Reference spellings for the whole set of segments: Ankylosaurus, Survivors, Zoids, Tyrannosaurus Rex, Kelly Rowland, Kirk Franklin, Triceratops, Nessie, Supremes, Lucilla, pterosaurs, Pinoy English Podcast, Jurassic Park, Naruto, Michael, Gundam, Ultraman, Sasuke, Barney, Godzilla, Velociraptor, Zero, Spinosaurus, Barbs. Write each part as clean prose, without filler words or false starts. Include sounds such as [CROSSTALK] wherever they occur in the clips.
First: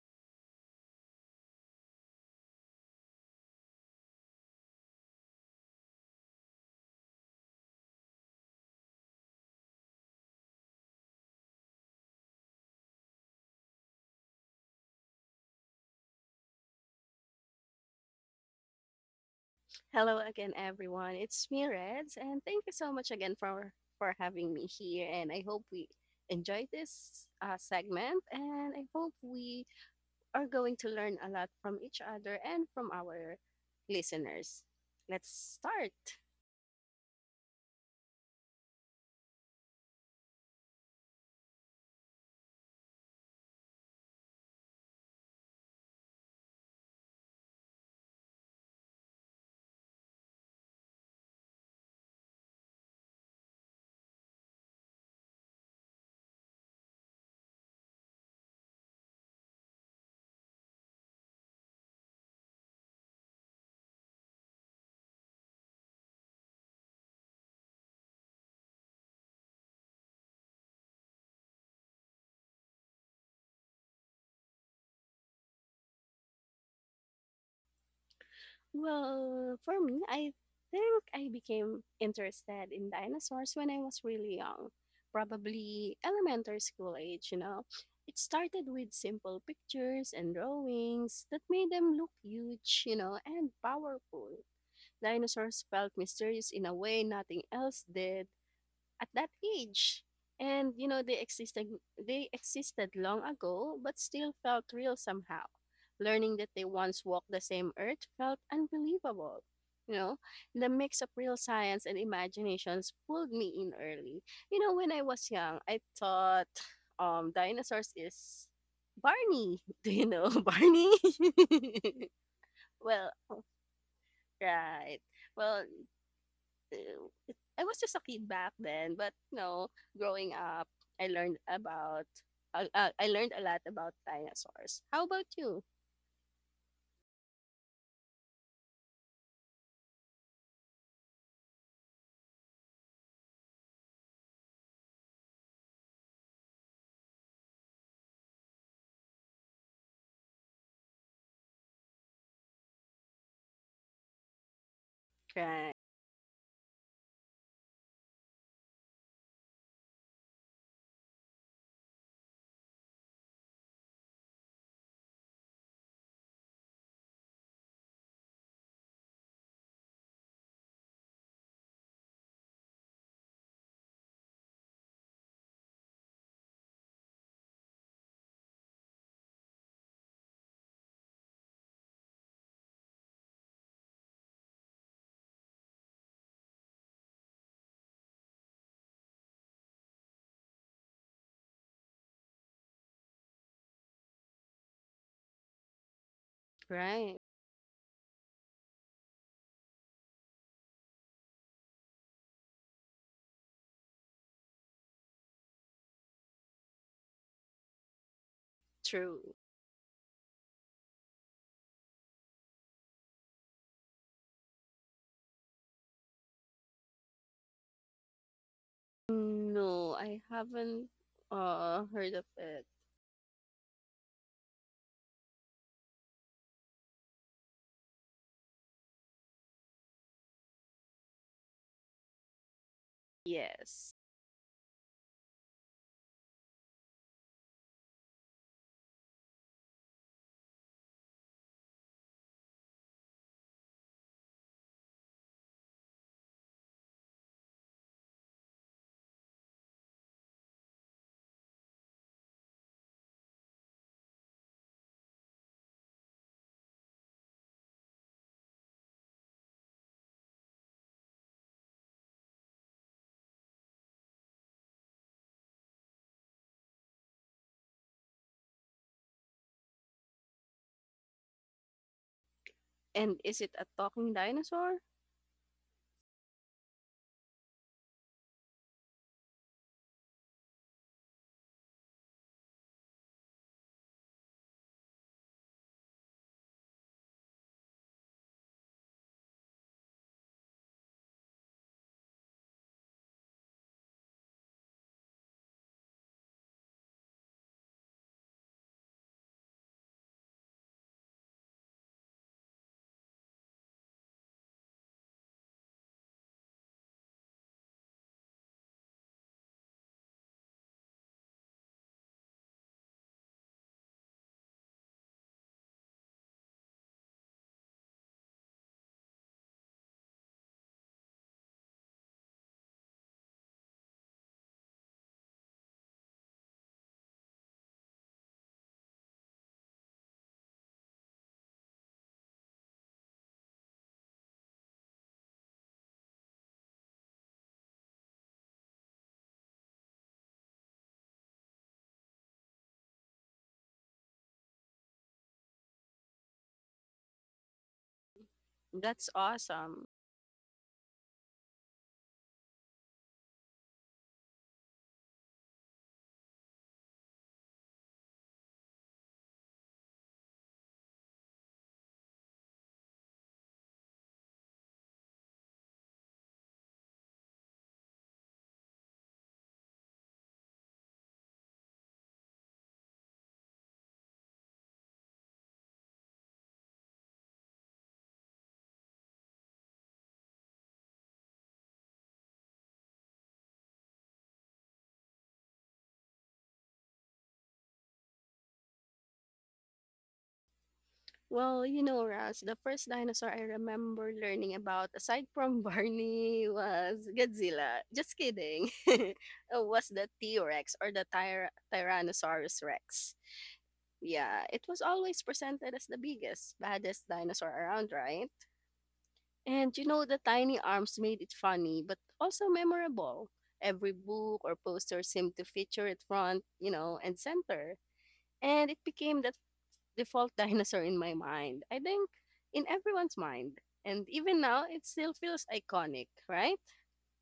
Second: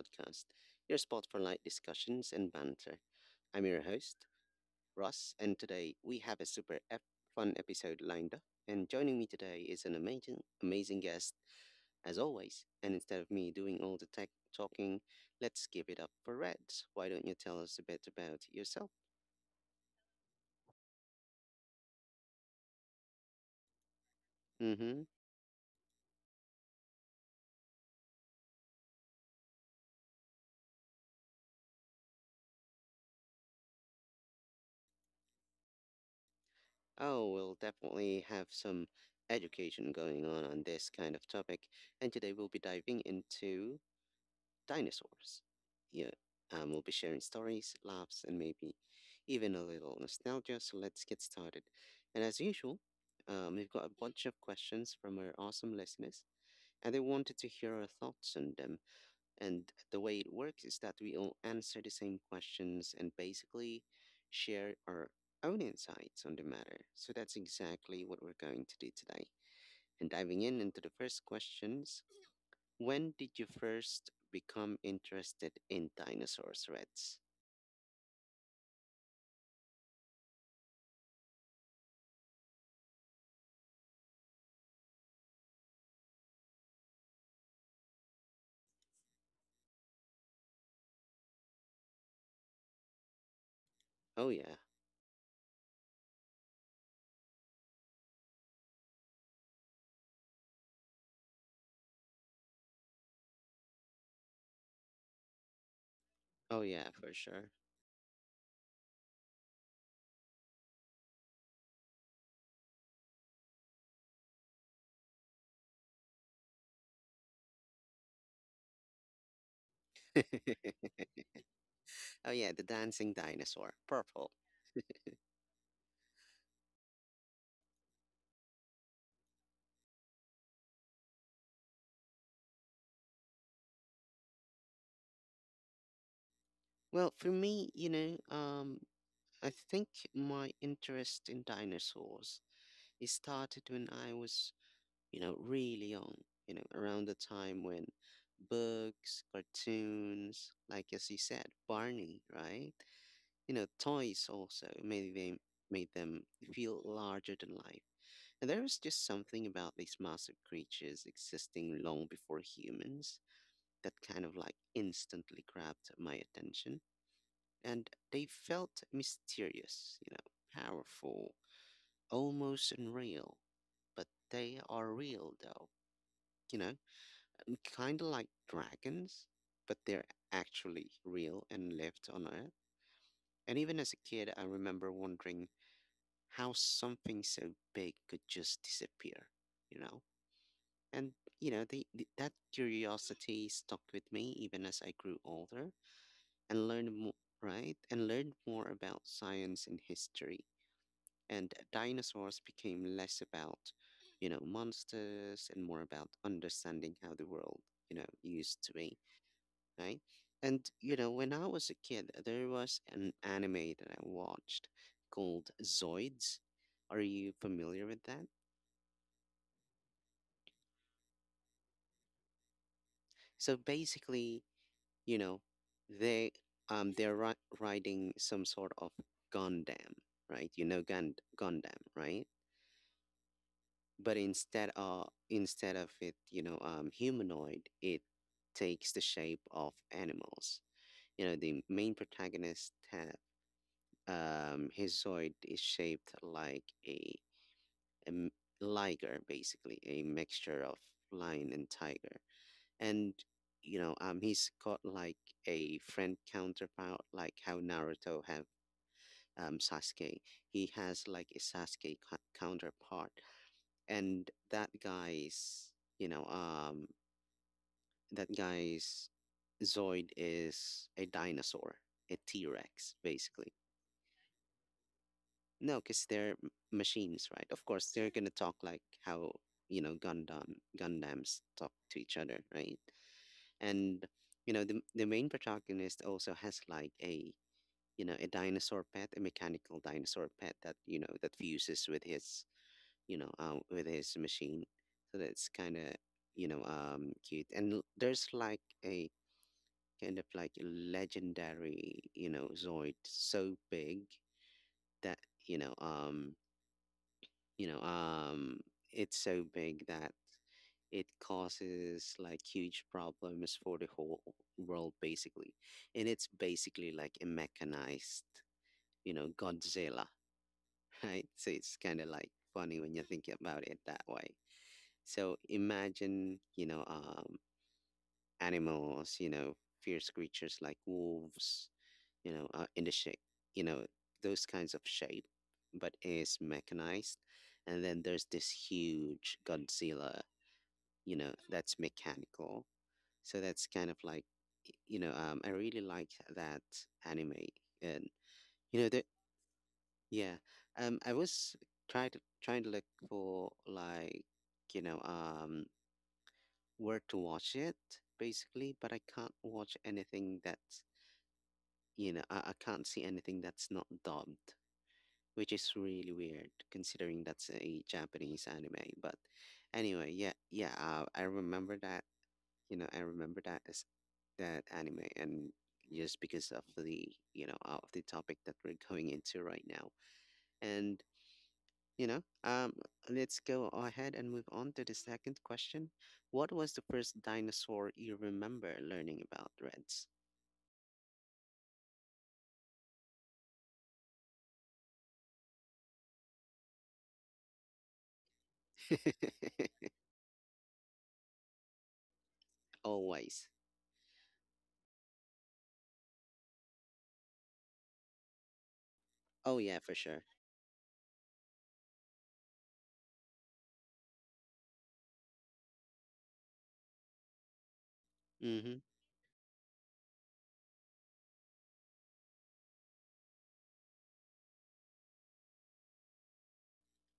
Podcast, your spot for light discussions and banter. I'm your host, Russ, and today we have a fun episode lined up. And joining me today is an amazing, amazing guest, as always. And instead of me doing all the tech talking, let's give it up for Reds. Why don't you tell us a bit about yourself? Hello again, everyone. It's me, Reds, and thank you so much again for having me Mm-hmm. here. And I hope we enjoy this segment, and I hope we are going to learn a lot from each other and from our listeners. Let's start. Oh, we'll definitely have some education going on this kind of topic, and today we'll be diving into dinosaurs. Yeah, we'll be sharing stories, laughs, and maybe even a little nostalgia. So let's get started. And as usual, we've got a bunch of questions from our awesome listeners, and they wanted to hear our thoughts on them. And the way it works is that we all answer the same questions and basically share our own insights on the matter. So that's exactly what we're going to do today. And diving in into the first questions, when did you first become interested in dinosaurs, Reds? Well, for me, I think I became interested in dinosaurs when I was really young, probably elementary school age, you know. It started with simple pictures and drawings that made them look huge, you know, and Oh, powerful. yeah. Dinosaurs felt mysterious in a way nothing else did, at that age. And you know, they existed long ago but still felt real somehow. Learning that Oh, they yeah, once for walked the sure. same earth felt unbelievable. You know, the mix of real science and imaginations pulled me in early. You know, when I was young, I thought dinosaurs is Barney. [LAUGHS] Do you know [LAUGHS] Barney? Oh, yeah, the [LAUGHS] Well, dancing dinosaur, purple. right. Well, uh, I was just a kid back then, but you know, growing up, I learned about I learned a lot about dinosaurs. How about you? Well, for me, you know, I think my interest in dinosaurs, it started when I was, you know, really young, you know, around the time when books, cartoons, like as you said, Barney, right? You know, toys also Right, made them feel larger than life. There is just something about these massive creatures existing long before humans that kind of like instantly grabbed my attention. And they felt mysterious, you know, powerful, almost unreal. But they are real though, you know, kind of like dragons, but they're actually real and lived on Earth. And even as a kid, I remember wondering how something so big could just disappear, you know? And you know, that curiosity stuck with me even as I grew older and learned more, right, right? And learned more about science and history. And dinosaurs became less about, you know, monsters and more about understanding how the world, you know, used to be, true. right? And you know, when I was a kid, there was an anime that I watched called Zoids. Are you familiar with that? No, I haven't heard of it. So basically, you know, they they're riding some sort of Gundam, right? You know, Gundam, right? Yes, But instead of it, you know, humanoid, it takes the shape of animals. You know, the main protagonist have his Zoid is shaped like a liger, basically a mixture of lion and tiger. And you know, he's got like a friend counterpart like how Naruto have Sasuke. He has like a counterpart, and that guy's, you know, that guy's Zoid is a dinosaur, a T-Rex and is it basically. a talking dinosaur? No, because they're machines, right? Of course they're gonna talk like how, you know, Gundams talk to each other, right? And you know, the main protagonist also has like a, you know, a dinosaur pet, a mechanical dinosaur pet that, you know, that fuses with his, you know, with his machine. So that's kind of, you know, cute. And there's like a kind of like a legendary, you know, Zoid so big that, you know um you know um it's so big that it causes like huge problems for the whole world basically. And it's basically like a mechanized, you know, Godzilla. [LAUGHS] Right, so it's kind of like funny when you think about it that way. So imagine, you know, animals, you know, fierce creatures like wolves, you know, in the shape, you know, those kinds of shape, but is mechanized. And then there's this huge Godzilla, you know, that's mechanical. So that's kind of like, you know, I really like that anime. And you know the, That's awesome. yeah, I was trying to look for like, you know, where to watch it basically, but I can't watch anything that's, you know, I can't see anything that's not dubbed, which is really weird considering that's a Japanese anime. But anyway, yeah, yeah, I remember that, you know, I remember that as that anime. And just because of the, you know, of the topic that we're going into right now, and you know, let's go ahead and move on to the second question. What was the first dinosaur you remember learning about, Reds? Well, you know, Raz, the first dinosaur I remember learning about, aside from [LAUGHS] Barney, was Godzilla. Just kidding. [LAUGHS] [LAUGHS] Was the T Rex or the Tyrannosaurus Rex. Always. Yeah, it was always presented as the biggest, baddest dinosaur around, right? Oh And yeah, you for know, the sure. tiny arms made it funny, but also memorable. Every book or poster seemed to feature it front, you know, and center. And it Mm-hmm. became that default [LAUGHS] dinosaur in my mind. I think in everyone's mind. And even now, it still feels iconic, right?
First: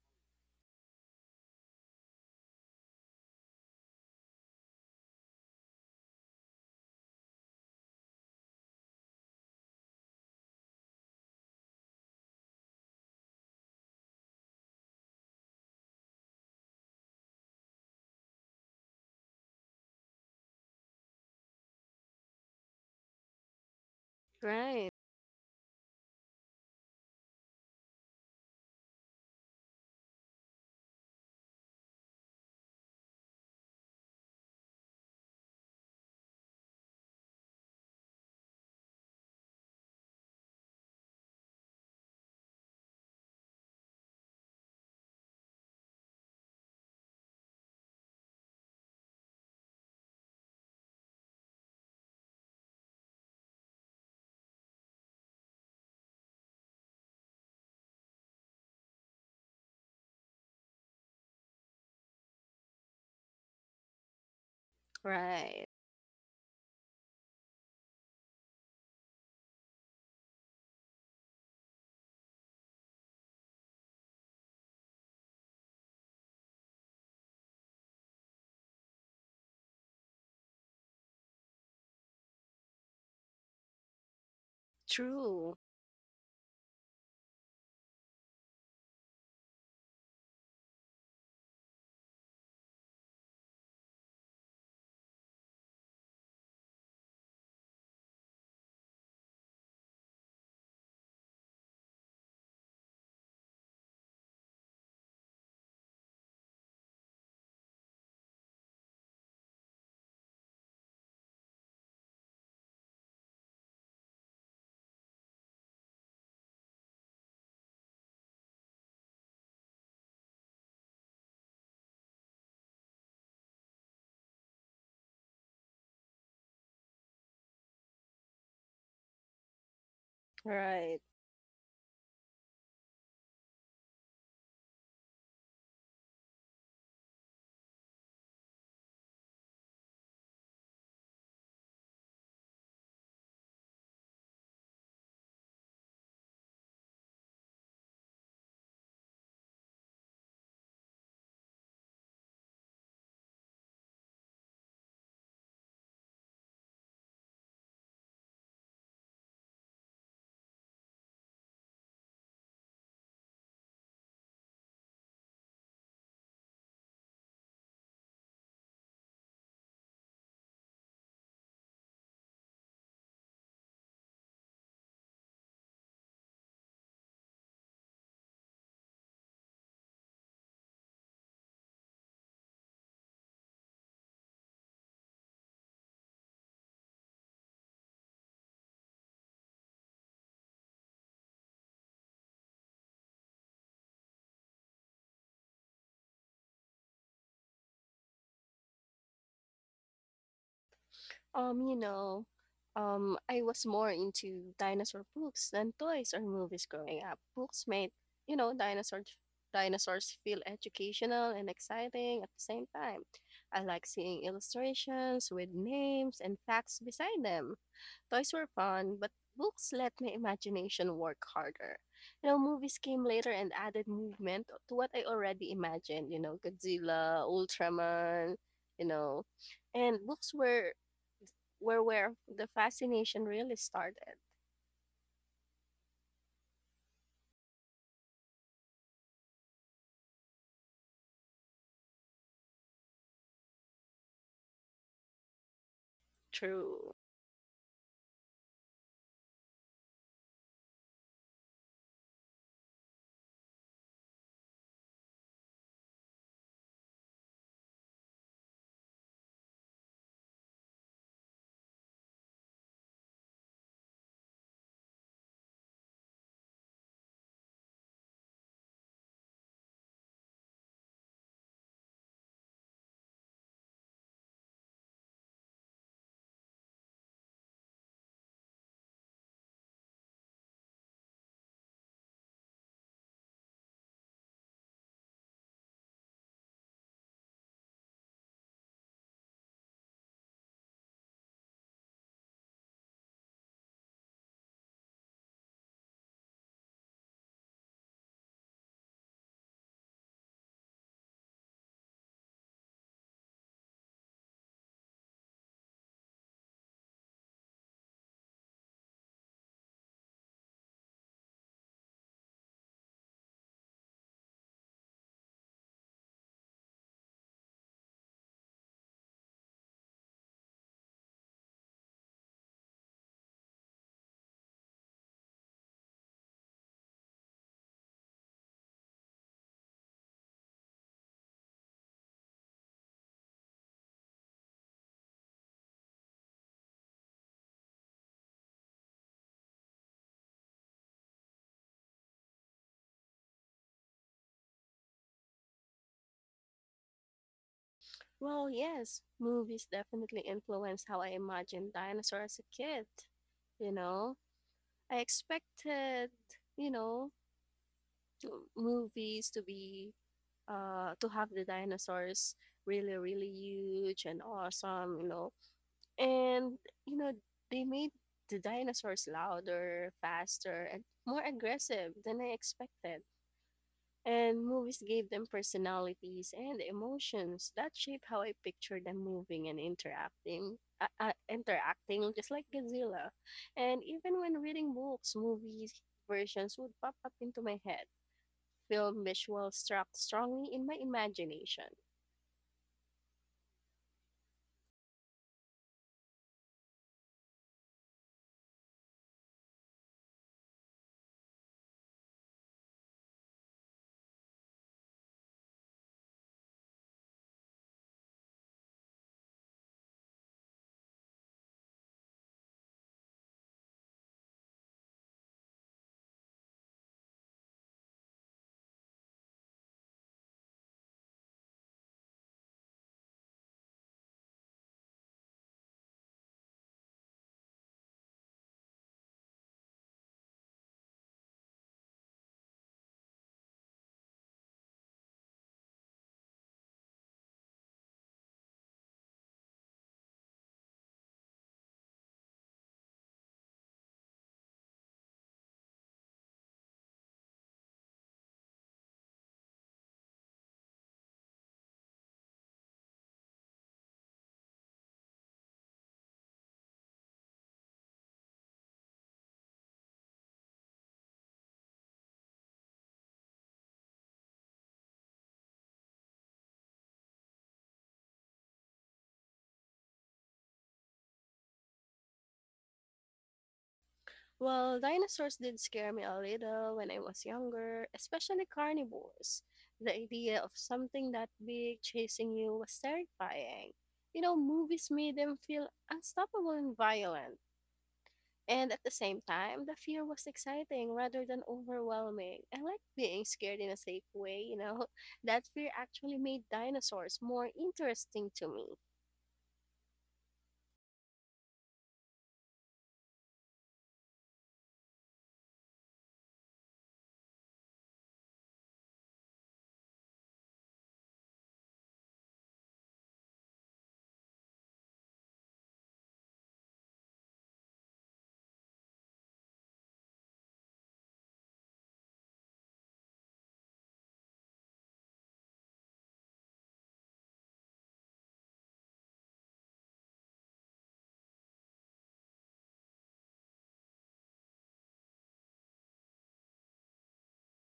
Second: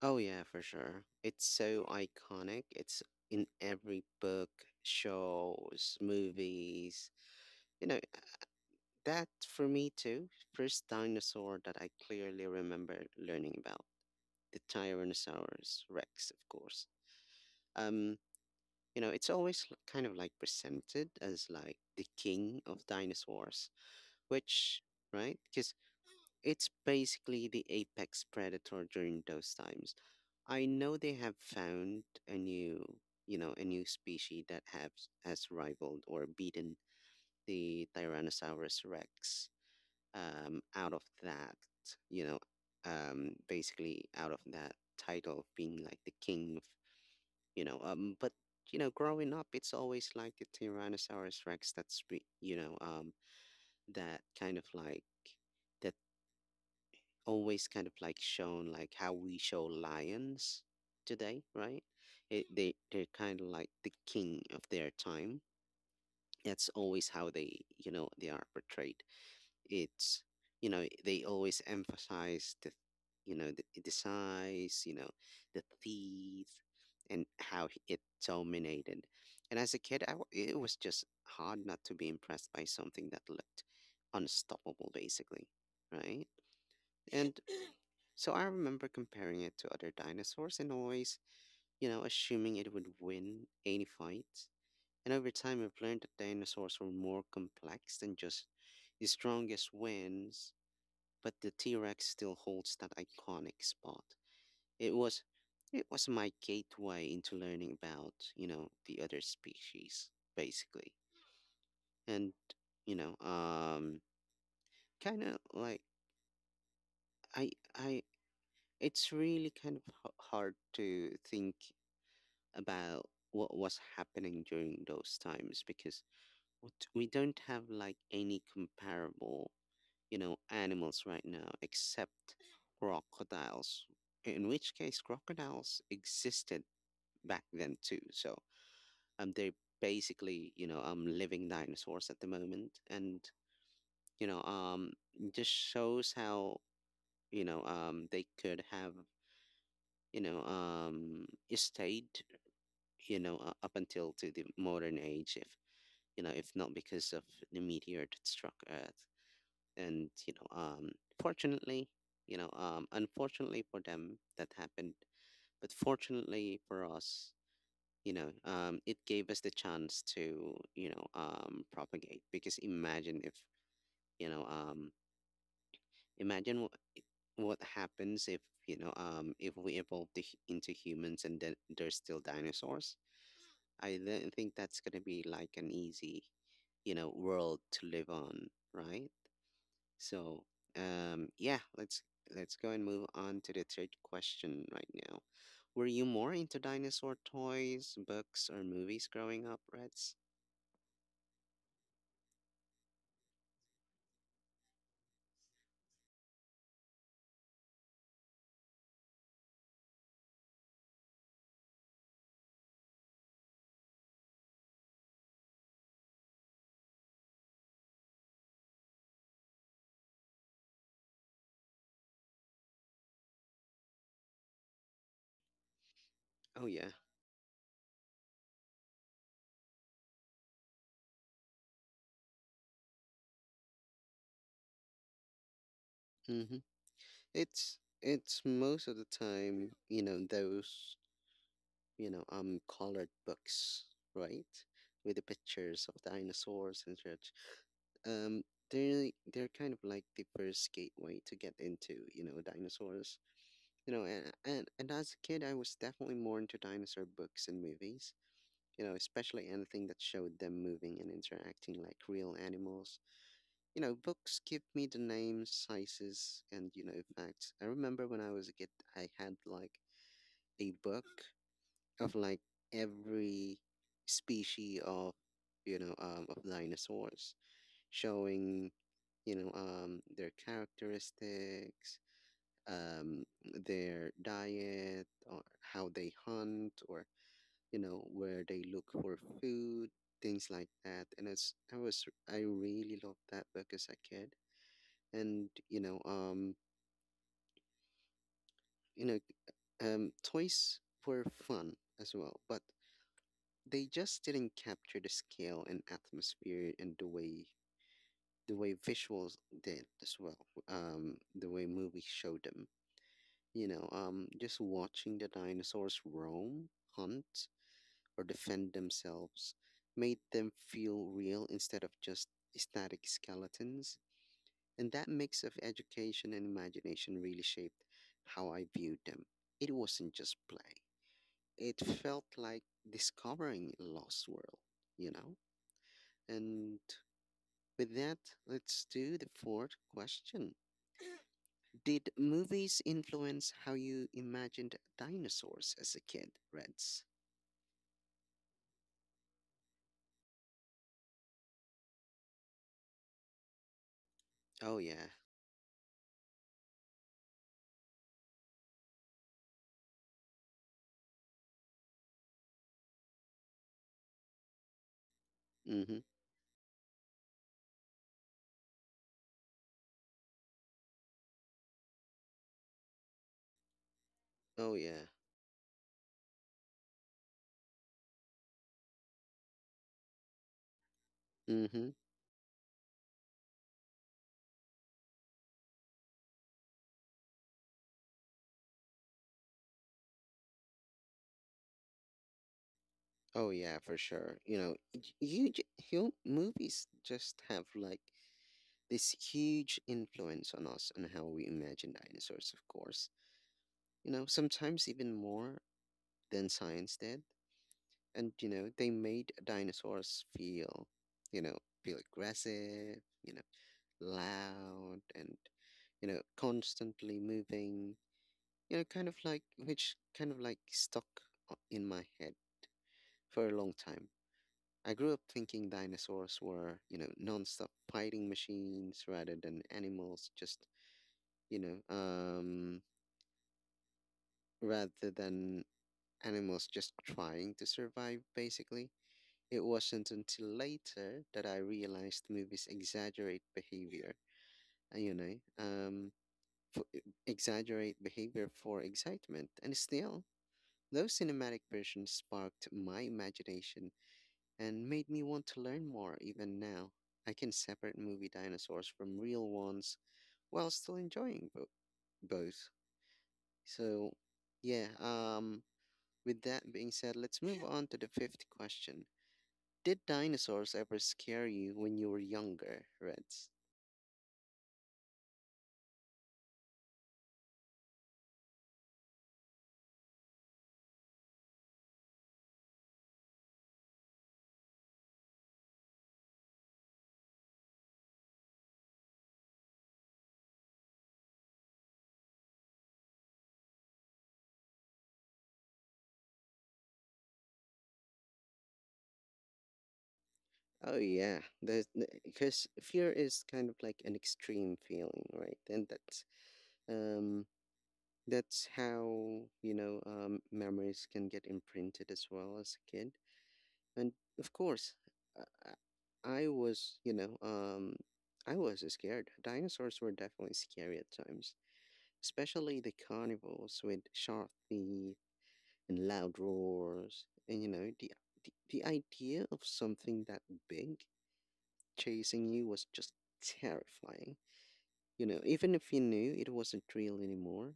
Oh yeah, for sure. It's so iconic. It's in every book, shows, movies. You know, that for me too. First dinosaur that I clearly remember learning about, the Tyrannosaurus Rex, of course. Um, you know, it's always kind of like presented as like the king of dinosaurs, which, Right, right, because it's basically the apex predator during those times. I know they have found a new, you know, a new species that has rivaled or beaten the Tyrannosaurus Rex, out of that, you know, basically out of that title of being like the king of, you know, but you know, growing up, it's always like the Tyrannosaurus Rex that's, you know, that kind of like that always kind of like shown like how we show lions today, right? It, they they're kind of like the king of their time. right. That's always how they, you know, they are portrayed. It's, you know, they always emphasize the, you know, the size, you know, the teeth, and how it dominated. And as a kid, it was just hard not to be impressed by something that looked unstoppable basically, True, right? And so I remember comparing it to other dinosaurs and always, you know, assuming it would win any fight. And over time, I've learned that dinosaurs were more complex than just the strongest wins, but the T-Rex still holds that iconic spot. It was it was my gateway into learning about, you know, the other species basically. And you know, kind of like I I it's really kind of hard to think about what was happening during those times, because we don't have like any comparable, you know, right. animals right now except crocodiles, in which case crocodiles existed back then too. So they're basically, you know, living dinosaurs at the moment. And you know, it just shows how, you know, they could have, you know, stayed, you know, up until to the modern age if, you know, if not because of the meteor that struck Earth. And you know, fortunately, you know, unfortunately for them that happened, but fortunately for us, you know, it gave us the chance to, you know, propagate, because imagine if, you know, imagine what happens if, you know, if we evolve into humans and then there's still dinosaurs. I don't think that's going to be like an easy, you know, world to live on, right? So, yeah, let's go and move on to the third question right now. Were you more into dinosaur toys, books, or movies growing up, Reds? Um, you know, I was more into dinosaur books than toys or movies growing up. Books made, you know, dinosaurs feel educational and exciting at the same time. I like seeing illustrations with names and facts beside them. Toys were fun, but books let my imagination work harder. You know, movies came later and added movement to what I already imagined, you know, Oh yeah. Godzilla, Ultraman, you know. And books were where the fascination really started. Mm-hmm. It's most of the time, you know, those, you know, colored books, right? With the pictures of dinosaurs True. and such. Um they're kind of like the first gateway to get into, you know, dinosaurs. You know, and and as a kid, I was definitely more into dinosaur books and movies. You know, especially anything that showed them moving and interacting like real animals. You know, books give me the names, sizes, and you know facts. I remember when I was a kid, I had like a book of like every species of, you know, of dinosaurs, showing, you know, their characteristics, um, their diet or how they hunt or, you know, where they look for food, things like that. And it's, I was, I really loved that book as a kid. And you know, you know, toys were fun as well, but they just didn't capture the scale and atmosphere and the way visuals did as well, the way movies showed them. You know, just watching the dinosaurs roam, hunt, or defend themselves made them feel real instead of just static skeletons. And that mix of education and imagination really shaped how I viewed them. It wasn't just play, it felt like discovering a lost world, you know? And with that, let's do the fourth question. Did movies influence how you imagined dinosaurs as a kid, Reds? Well, yes, movies definitely influenced how I imagined dinosaurs as a kid, you know. Oh I yeah. expected, you know, movies to be to have the dinosaurs really, really huge and awesome, you know. Mm-hmm. And, you know, they made the dinosaurs louder, faster, and more aggressive than I expected. And Oh movies yeah. gave them personalities and emotions that shape how I picture them moving and interacting. Mm-hmm. Interacting just like Godzilla. And even when reading books, movies versions would pop up into my head film visuals struck strongly in my imagination. Oh yeah, for sure. You know, you movies just have like this huge influence on us and how we imagine dinosaurs, of course. You know, sometimes even more than science did. And they made dinosaurs feel, you know, feel aggressive, loud and constantly moving which kind of like stuck in my head for a long time. I grew up thinking dinosaurs were, non-stop fighting machines rather than animals just, you know, rather than animals just trying to survive, basically. It wasn't until later that I realized movies exaggerate behavior, you know, for, e, exaggerate behavior for excitement. And still, those cinematic versions sparked my imagination and made me want to learn more even now. I can separate movie dinosaurs from real ones while still enjoying both. So, yeah, with that being said, let's move on to the fifth question. Did dinosaurs ever scare you when you were younger, Reds? Well, dinosaurs did scare me a little when I was younger, especially carnivores. The idea of something that big chasing you was terrifying. You know, movies made them feel unstoppable and violent. And at the same time, the fear was exciting rather than overwhelming. I like being scared in a safe way, you know. [LAUGHS] That fear actually made dinosaurs more interesting to me. Oh, yeah. Because fear is kind of like an extreme feeling, right? Um, that's how, memories can get imprinted as well as a kid. And of course, I, I I was, I was scared. Dinosaurs were definitely scary at times, especially the carnivores with sharp teeth and loud roars. And the idea of something that big chasing you was just terrifying. You know, even if you knew it wasn't real anymore.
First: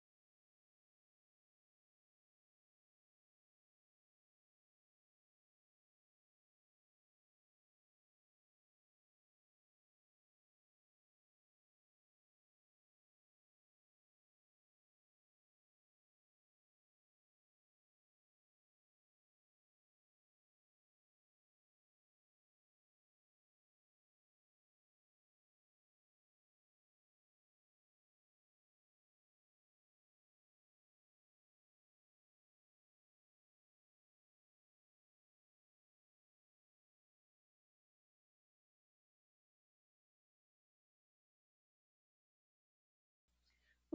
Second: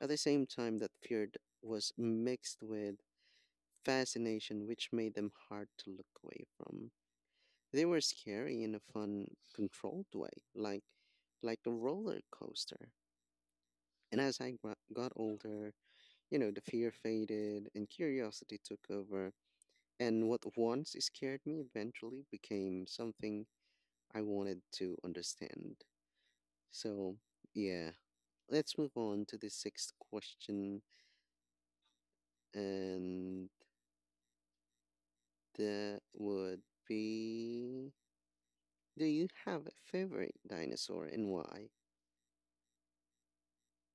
At the same time, that fear was mixed with fascination, which made them hard to look away from. They were scary in a fun, controlled way, like a roller coaster. And as I got older, you know, the fear faded and curiosity took over. And what once scared me eventually became something I wanted to understand. So, yeah, let's move on to the sixth question. And that would be, do you have a favorite dinosaur and why?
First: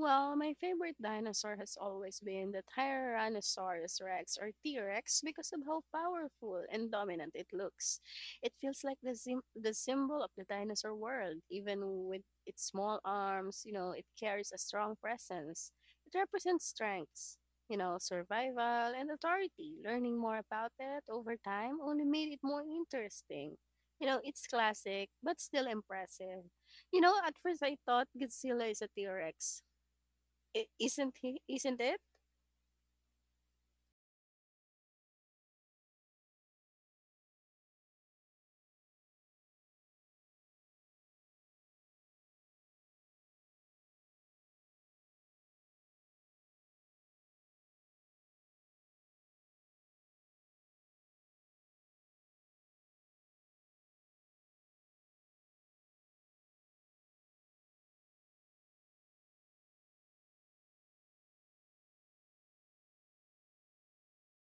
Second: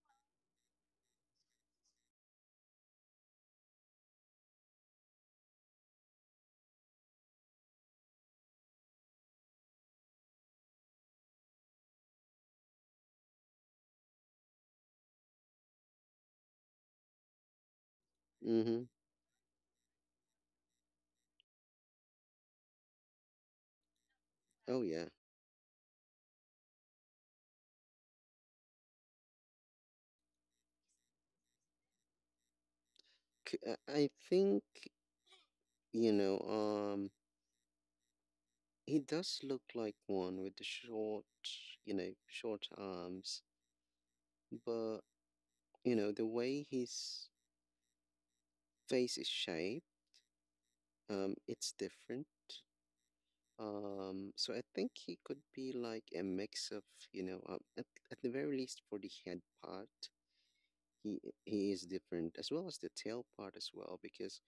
Well, my favorite dinosaur has always been the Tyrannosaurus Rex or T Rex because of how powerful and dominant it looks. It feels like the, the symbol of the dinosaur world, even with its small arms, you know, it carries a strong presence. It represents strengths, you know, Mm hmm. survival and authority. Learning more about it over time only made it more interesting. You know, it's Oh, yeah. classic, but still impressive. You know, at first I thought Godzilla is a T-Rex. I- isn't he? Isn't it? I think, you know, um, he does look like one with the short, short arms, but, the way his face is shaped, it's different. So I think he could be like a mix of, at the very least for the head part, he he is different as well as the tail part as well because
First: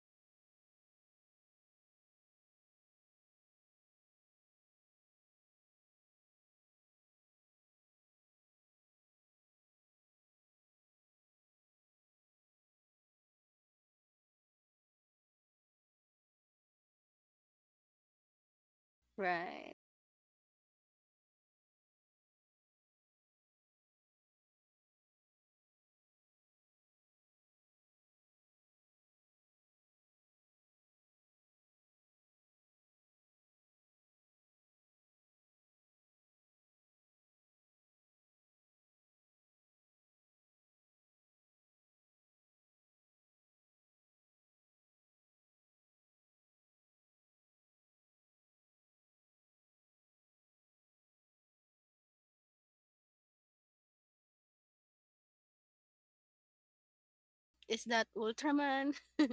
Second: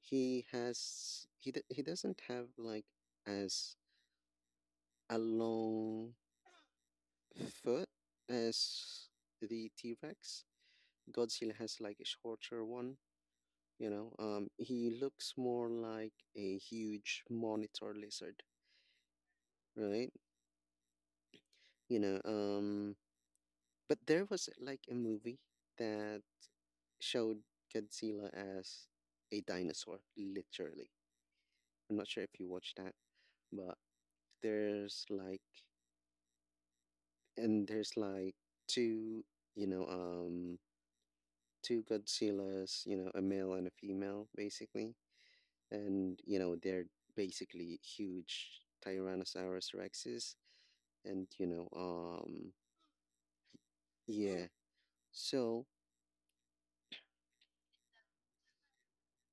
he has he d- he doesn't have like as a long foot as the T-Rex. Godzilla has like a shorter one, you know. He looks more like a huge monitor lizard, Right. right? You know, um, but there was like a movie that showed Godzilla as a dinosaur, literally. I'm not sure if you watched that, but there's like, there's like two, you know, um, two Godzillas, you know, a male and a female, basically. And you know they're basically huge tyrannosaurus rexes and yeah, so. Is that Ultraman? [LAUGHS]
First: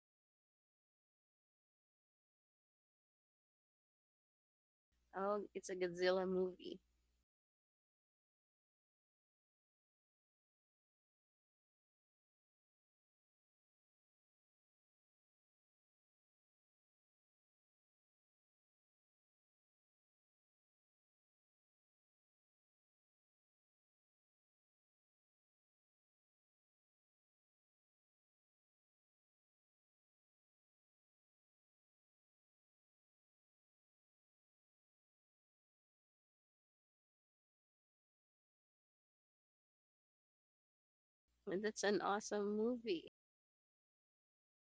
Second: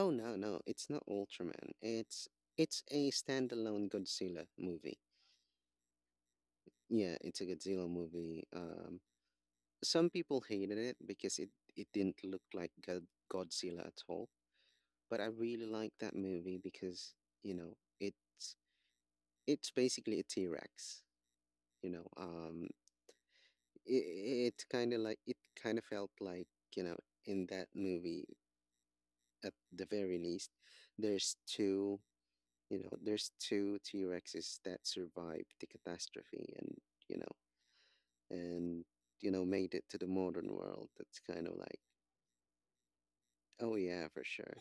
Oh no, no, it's not ultraman, it's a standalone godzilla movie. Oh, it's a Godzilla movie. Yeah, it's a godzilla movie. Some people hated it because it didn't look like godzilla at all, but I really like that movie because, you know, it's it's basically a t-rex. you know um it kind of like it kind of felt like, you know, in that movie at the very least there's two there's two t-rexes that survived the catastrophe, and you know and you know made it to the modern world. That's kind of Well, like, that's an awesome movie. oh yeah, for sure.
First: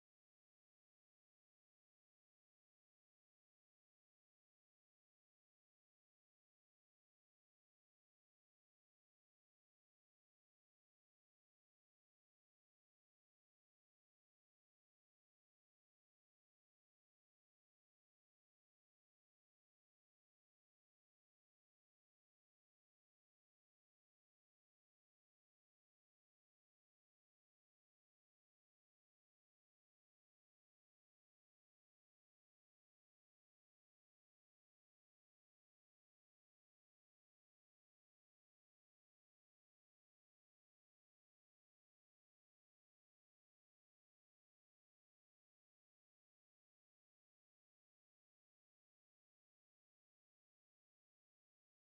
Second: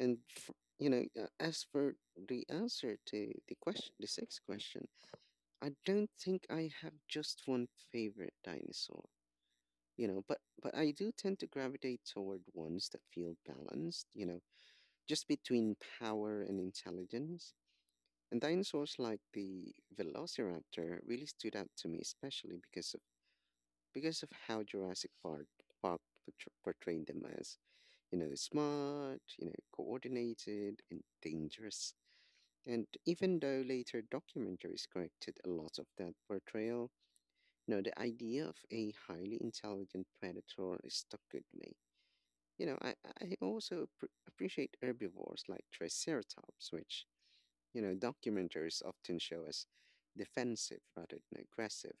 and f you know as for the answer to the question, the sixth question, I don't think I have just one favorite dinosaur, you know, but I do tend to gravitate toward ones that feel balanced, you know, just between power and intelligence. And dinosaurs like the velociraptor really stood out to me especially because of how jurassic park portrayed them as, you know, smart, you know, coordinated and dangerous. And even though later documentaries corrected a lot of that portrayal, you know, the idea of a highly intelligent predator is stuck with me. You know, I, I also appreciate herbivores like Triceratops, which, you know, documentaries often show as defensive rather than aggressive.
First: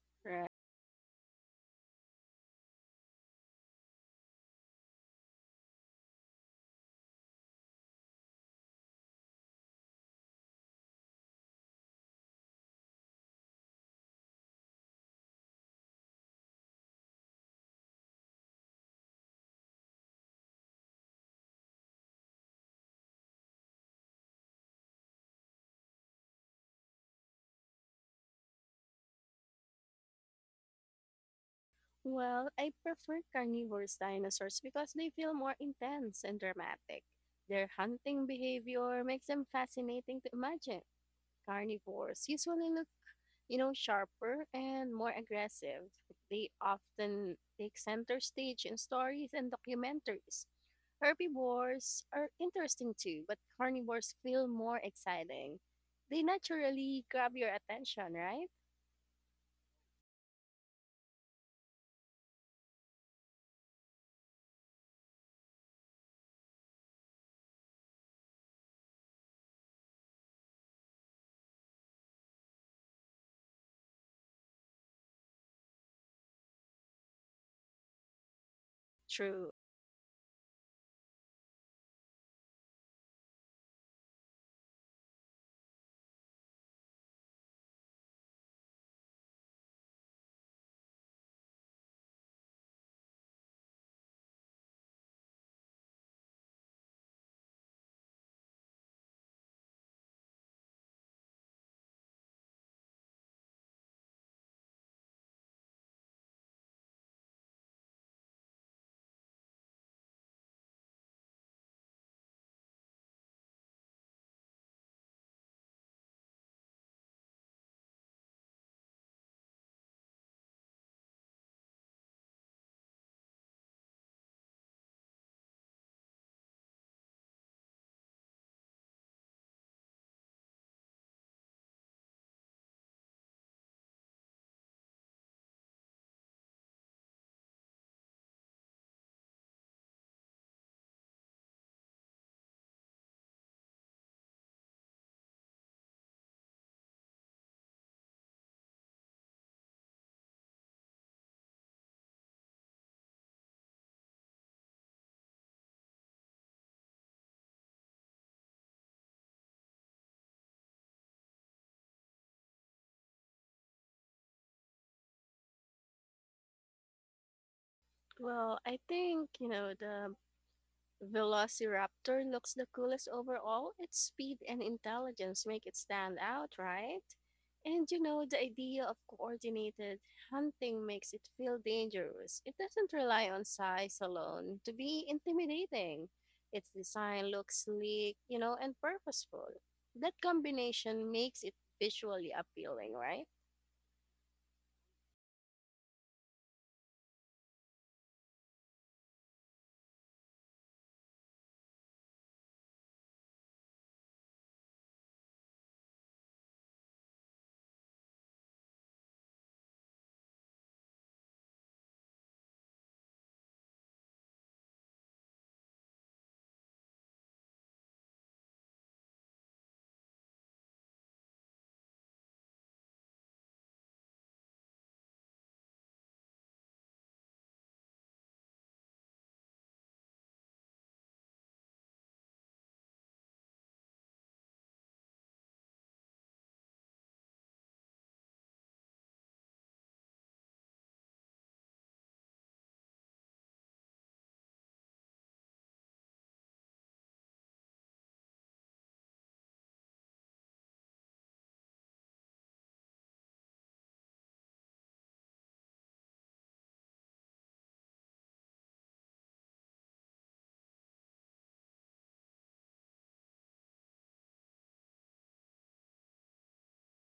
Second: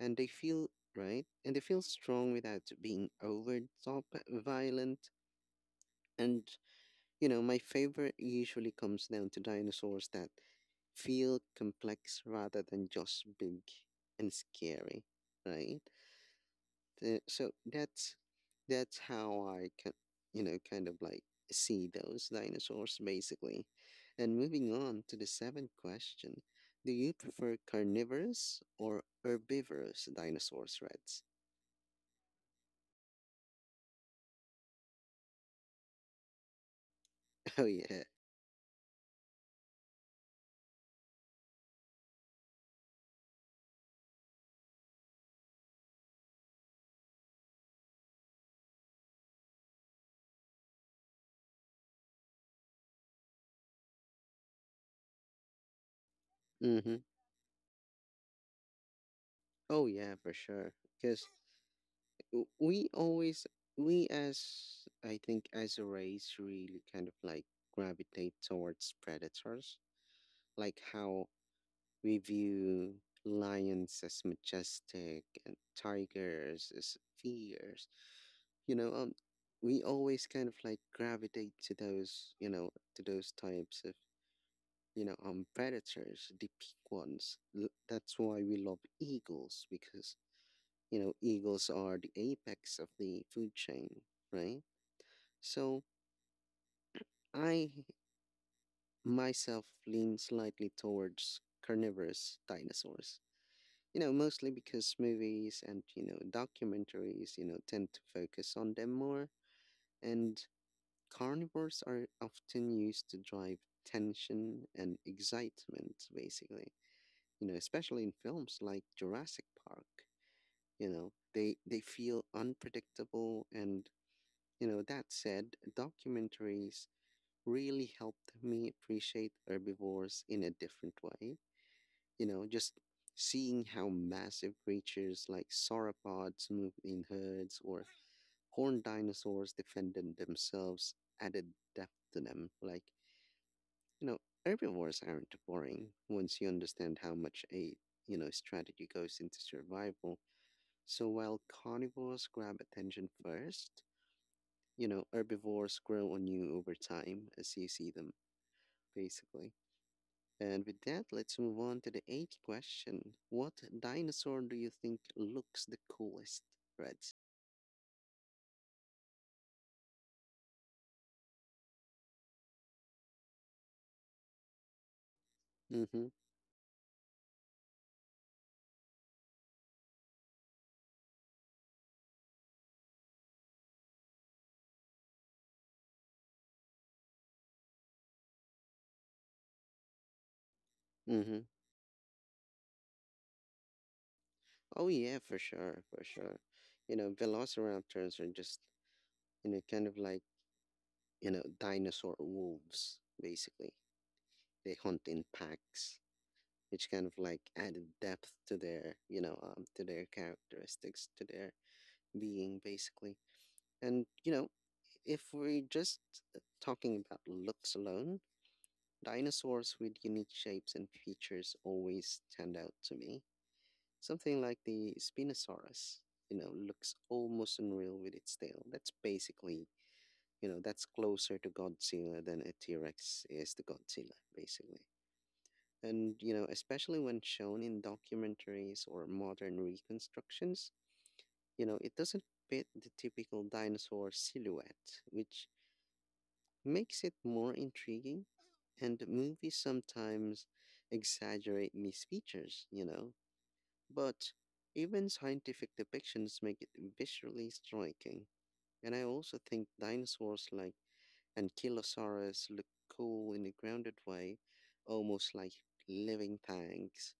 And they Right. feel, right? And they feel strong without being over the top violent. And, you know, my favorite usually comes down to dinosaurs that feel complex rather than just big and scary, right? So that's how I can, you know, kind of like see those dinosaurs basically. And moving on to the seventh question, do you prefer carnivorous or herbivorous dinosaurs, Reds? Well, I prefer carnivorous dinosaurs because they feel more intense and dramatic. [LAUGHS] Oh Their yeah. hunting behavior makes them fascinating to imagine. Carnivores usually look, you know, sharper and more aggressive. They often take center stage in stories and documentaries. Herbivores are interesting too, but carnivores feel more exciting. They Mm-hmm. naturally grab your attention, right? Oh yeah, for sure. Because we always, we, as I think as a race, really kind of like gravitate towards predators. Like how we view lions as majestic and tigers as fierce. You know, um, True. we always kind of like gravitate to those, you know, to those types of, predators, the big ones. That's why we love eagles because, you know, eagles are the apex of the food chain, right? So I myself lean slightly towards carnivorous dinosaurs. You know, mostly because movies and, you know, documentaries, you know, tend to focus on them more. And carnivores are often used to drive tension and excitement, basically. You know, especially in films like Jurassic Park, you know, they feel unpredictable and, you know, that said, documentaries really helped me appreciate herbivores in a different way. You know, just seeing how massive creatures like sauropods move in herds or horned dinosaurs defended themselves added depth to them. Like, you know, herbivores aren't boring once you understand how much you know, strategy goes into survival. So while carnivores grab attention first, you know, herbivores grow on you over time as you see them, basically. And with that, let's move on to the eighth question. What dinosaur do you think looks the coolest, Reds? Well, I think, you know, the Velociraptor looks the coolest overall. Its speed and intelligence make it Mm-hmm. stand out, right? And you know, the idea of coordinated hunting makes it feel dangerous. It doesn't rely on size alone to be intimidating. Its design looks sleek, you know, and purposeful. That combination Mm-hmm. makes it visually appealing, right? Oh yeah, for sure, for sure. You know, velociraptors are just, you know, kind of like, you know, dinosaur wolves, basically. They hunt in packs, which kind of like added depth to their, to their characteristics, to their being, basically. And, you know, if we're just uh, talking about looks alone, dinosaurs with unique shapes and features always stand out to me. Something like the Spinosaurus, you know, looks almost unreal with its tail. That's basically, you know, that's closer to Godzilla than a T Rex is to Godzilla, basically. And, you know, especially when shown in documentaries or modern reconstructions, you know, it doesn't fit the typical dinosaur silhouette, which makes it more intriguing. And movies sometimes exaggerate these features, you know, but even scientific depictions make it visually striking. And I also think dinosaurs like Ankylosaurus look cool in a grounded way, almost like living things.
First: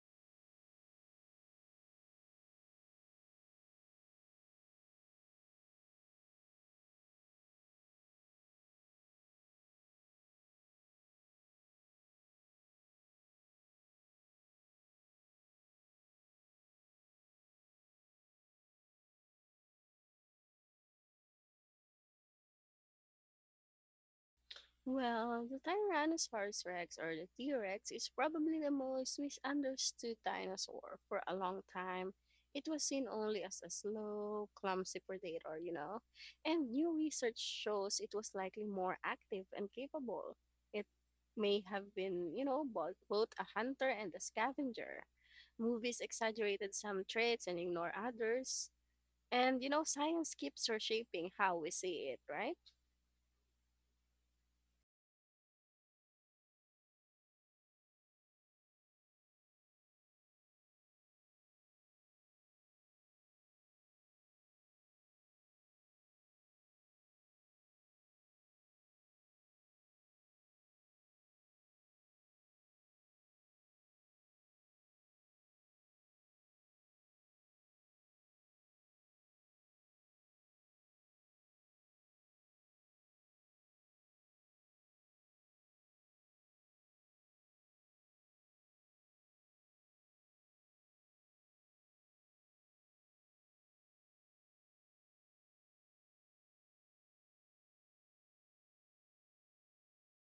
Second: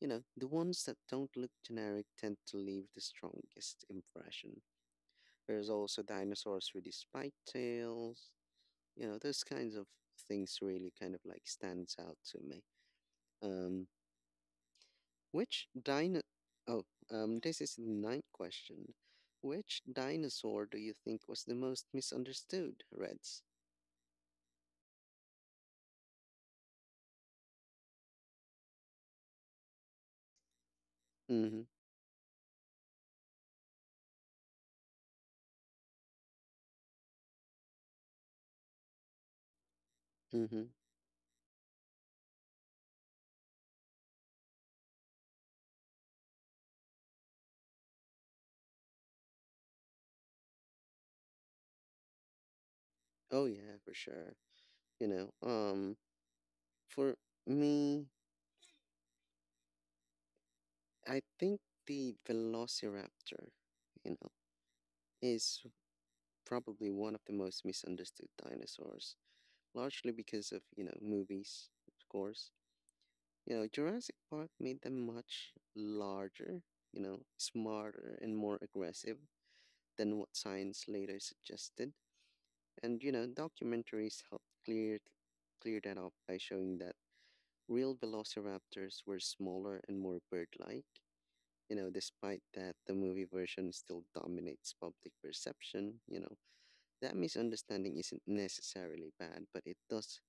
You know, the ones that don't look generic tend to leave the strongest impression. There's also dinosaurs with the spiked tails. You know, those kinds of things really kind of like stands out to me. Um, which dino? Oh, this is the ninth question. Which dinosaur do you think was the most misunderstood, Reds? Well, the Tyrannosaurus rex or the T Rex is probably the most misunderstood dinosaur for a long Mm-hmm. time. It was seen only as a slow, clumsy predator, you know? And new research shows it was likely more active and capable. Mm-hmm. It may have been, you know, both a hunter and a scavenger. Movies exaggerated some traits and ignore others. And, you know, science keeps reshaping how we see it, right? Oh yeah, for sure. You know, um, for me, I think the Velociraptor, you know, is probably one of the most misunderstood dinosaurs, largely because of, you know, movies, of course. You know, Jurassic Park made them much larger, you know, smarter and more aggressive than what science later suggested. And you know, documentaries helped clear that up by showing that real velociraptors were smaller and more bird-like. You know, despite that, the movie version still dominates public perception. You know, that misunderstanding isn't necessarily bad, but it does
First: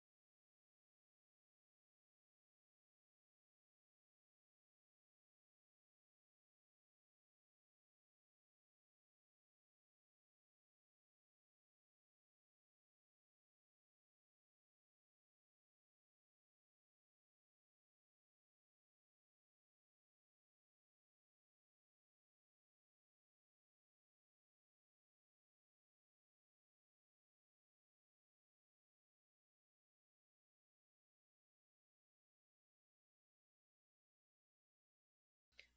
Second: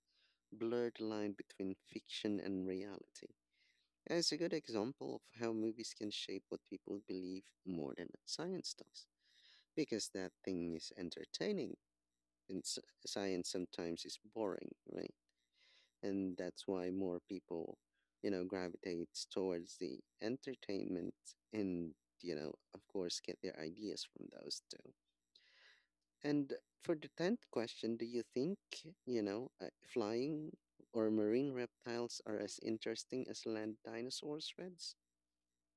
blur the line between fiction and reality. And it's a good example of how movies can shape what people believe more than science does. Because that thing is entertaining, and science sometimes is boring, right? And that's why more people, you know, gravitates towards the entertainment and, you know, of course, get their ideas from those two. And for the 10th question, do you think, flying or marine reptiles are as interesting as land dinosaurs, Reds?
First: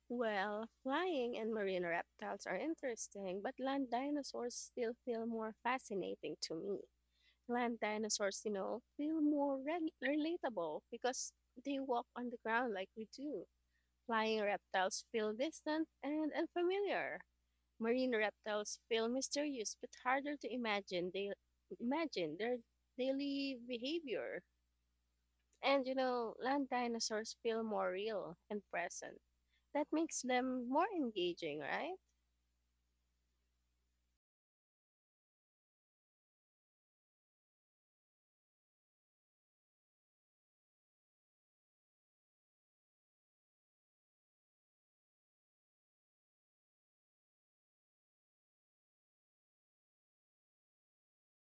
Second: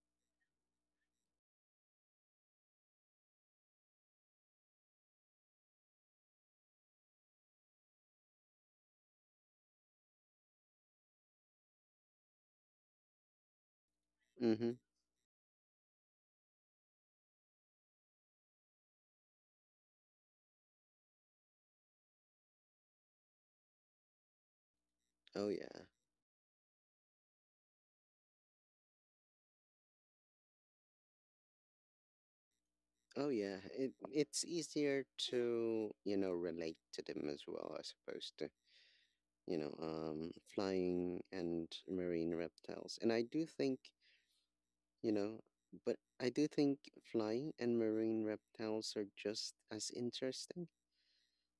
Well, flying and marine reptiles are interesting, but land dinosaurs still feel more fascinating to me. Land dinosaurs, you know, feel more relatable because they walk on the ground like we do. Flying Mm-hmm. reptiles feel distant and unfamiliar. Marine reptiles feel mysterious but harder to imagine. They imagine their daily behavior. Oh, yeah. And you know, land dinosaurs feel more real and present. That makes them more engaging, right? Oh yeah, it it's easier to, you know, relate to them as well as opposed to, flying and marine reptiles. And I do think, you know, but I do think flying and marine reptiles are just as interesting,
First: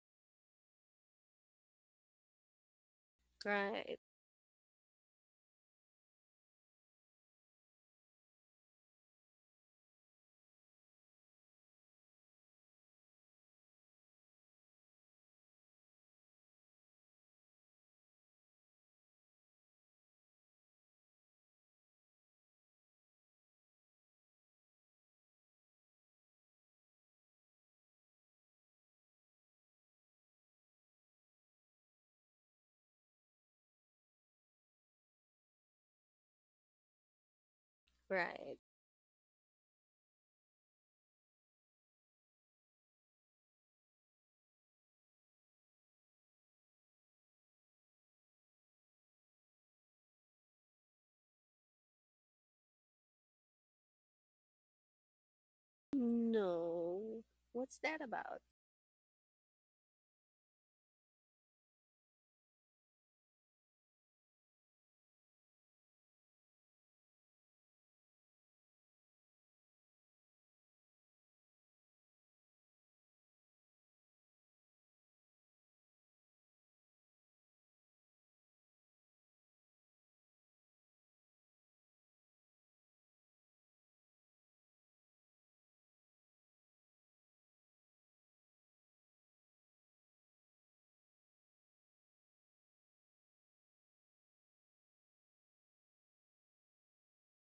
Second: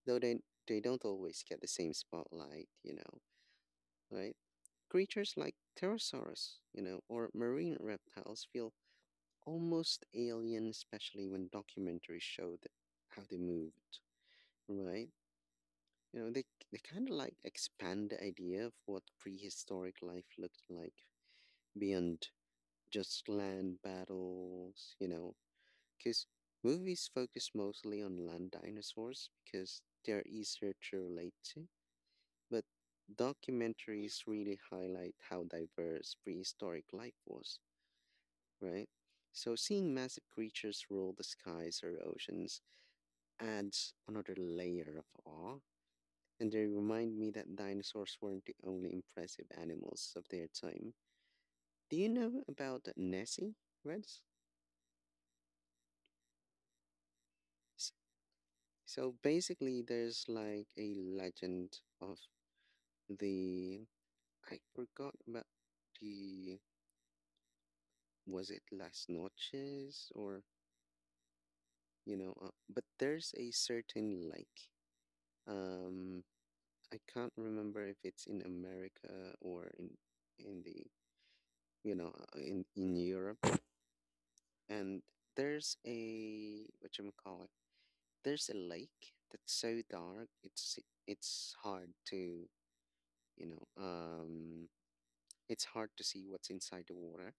though they don't always get the same spotlight. You know, Right, right? Creatures like pterosaurs, you know, or marine reptiles feel almost alien, especially when documentaries show how they moved, right? You know, they, they kind of like expand the idea of what prehistoric life looked like beyond just land battles, you know, because movies focus mostly on land dinosaurs because they're easier to relate to. But documentaries really highlight how diverse prehistoric life was, right. right? So seeing massive creatures rule the skies or oceans adds another layer of awe, and they remind me that dinosaurs weren't the only impressive animals of their time. Do you know about Nessie, Reds? No. What's S- that about? So basically, there's like a legend of the I forgot about the, was it Las Noches or, but there's a certain lake. Um, I can't remember if it's in America or in the you know in Europe. And there's a, what you call it, there's a lake that's so dark. It's hard to, you know um it's hard to see what's inside the water.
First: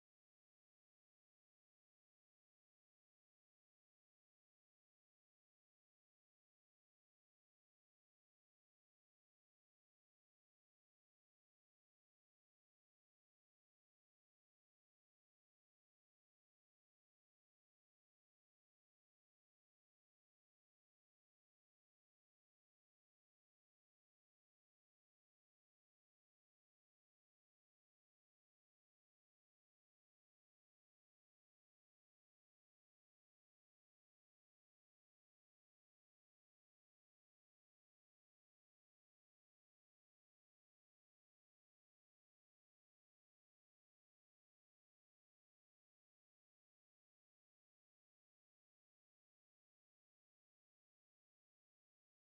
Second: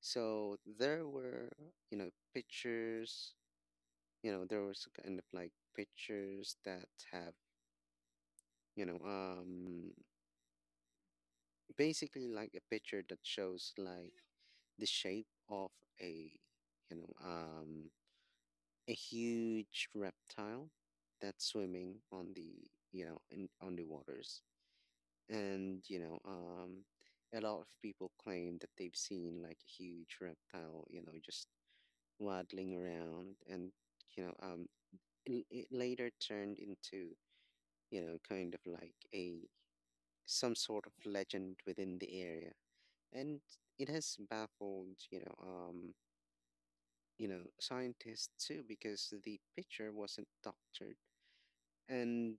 So there were, you know, pictures. You know, there was kind of like pictures that have, you know um basically like a picture that shows like the shape of a you know um a huge reptile that's swimming on the, you know, in on the waters. And a lot of people claim that they've seen like a huge reptile, you know, just waddling around. And you know um it later turned into, you know, kind of like a, some sort of legend within the area. And it has baffled, you know, scientists too because the picture wasn't doctored. And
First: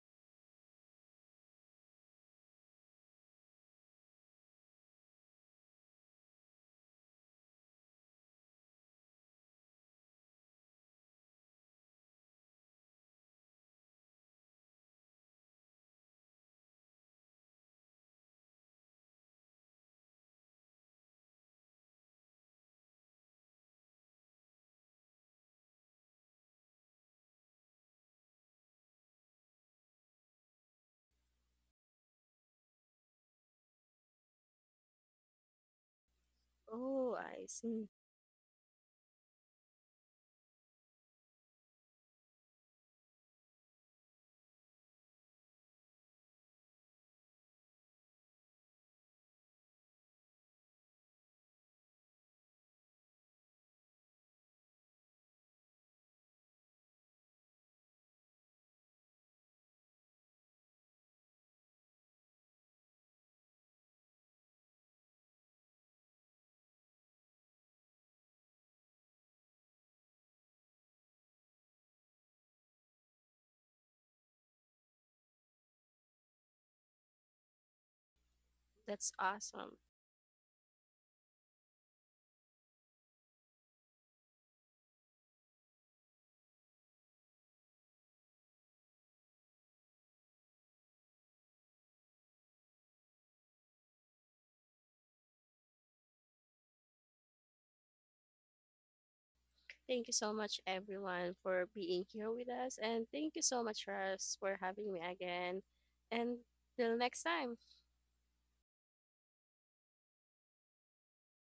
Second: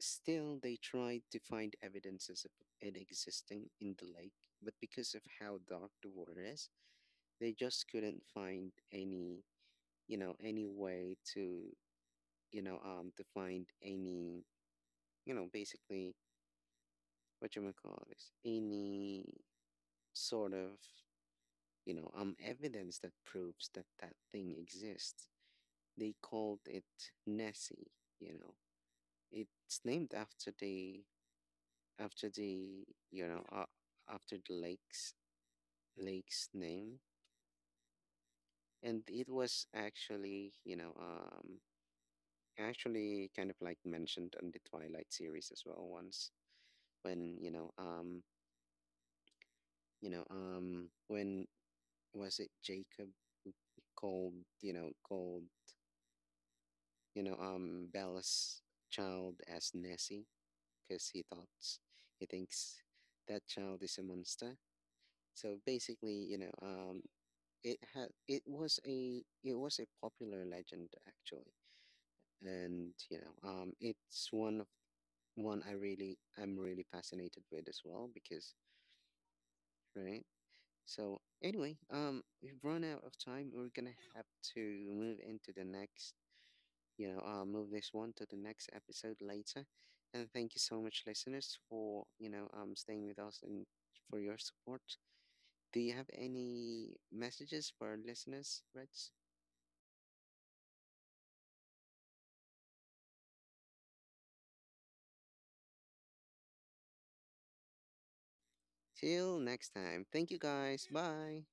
still, they tried to find evidences of it existing in the lake, but because of how dark the water is, they just couldn't find any, you know, any way to, to find any, you know, basically what you call this, any sort of, evidence that proves that that thing exists. They called it Nessie, you know. It's named after the you know uh, after the lake's name. Oh, I see. And it was actually, actually kind of like mentioned on the twilight series as well once when, when, was it jacob called, you know called bella's child as nessie because he thinks that child is a monster. So basically, it had, it was a popular legend, actually. And it's one of, one I really, I'm really fascinated with as well because, That's awesome. right. So anyway, we've run out of time. We're gonna have to move into the next, move this one to the next episode later. And thank you so much, listeners, for, staying with us and for your support. Do you have any messages for our listeners, Reg? Thank you so much, everyone, for being here with us. And thank you so much, Russ, for having me again. And till next time. Till next time. Thank you guys. Bye.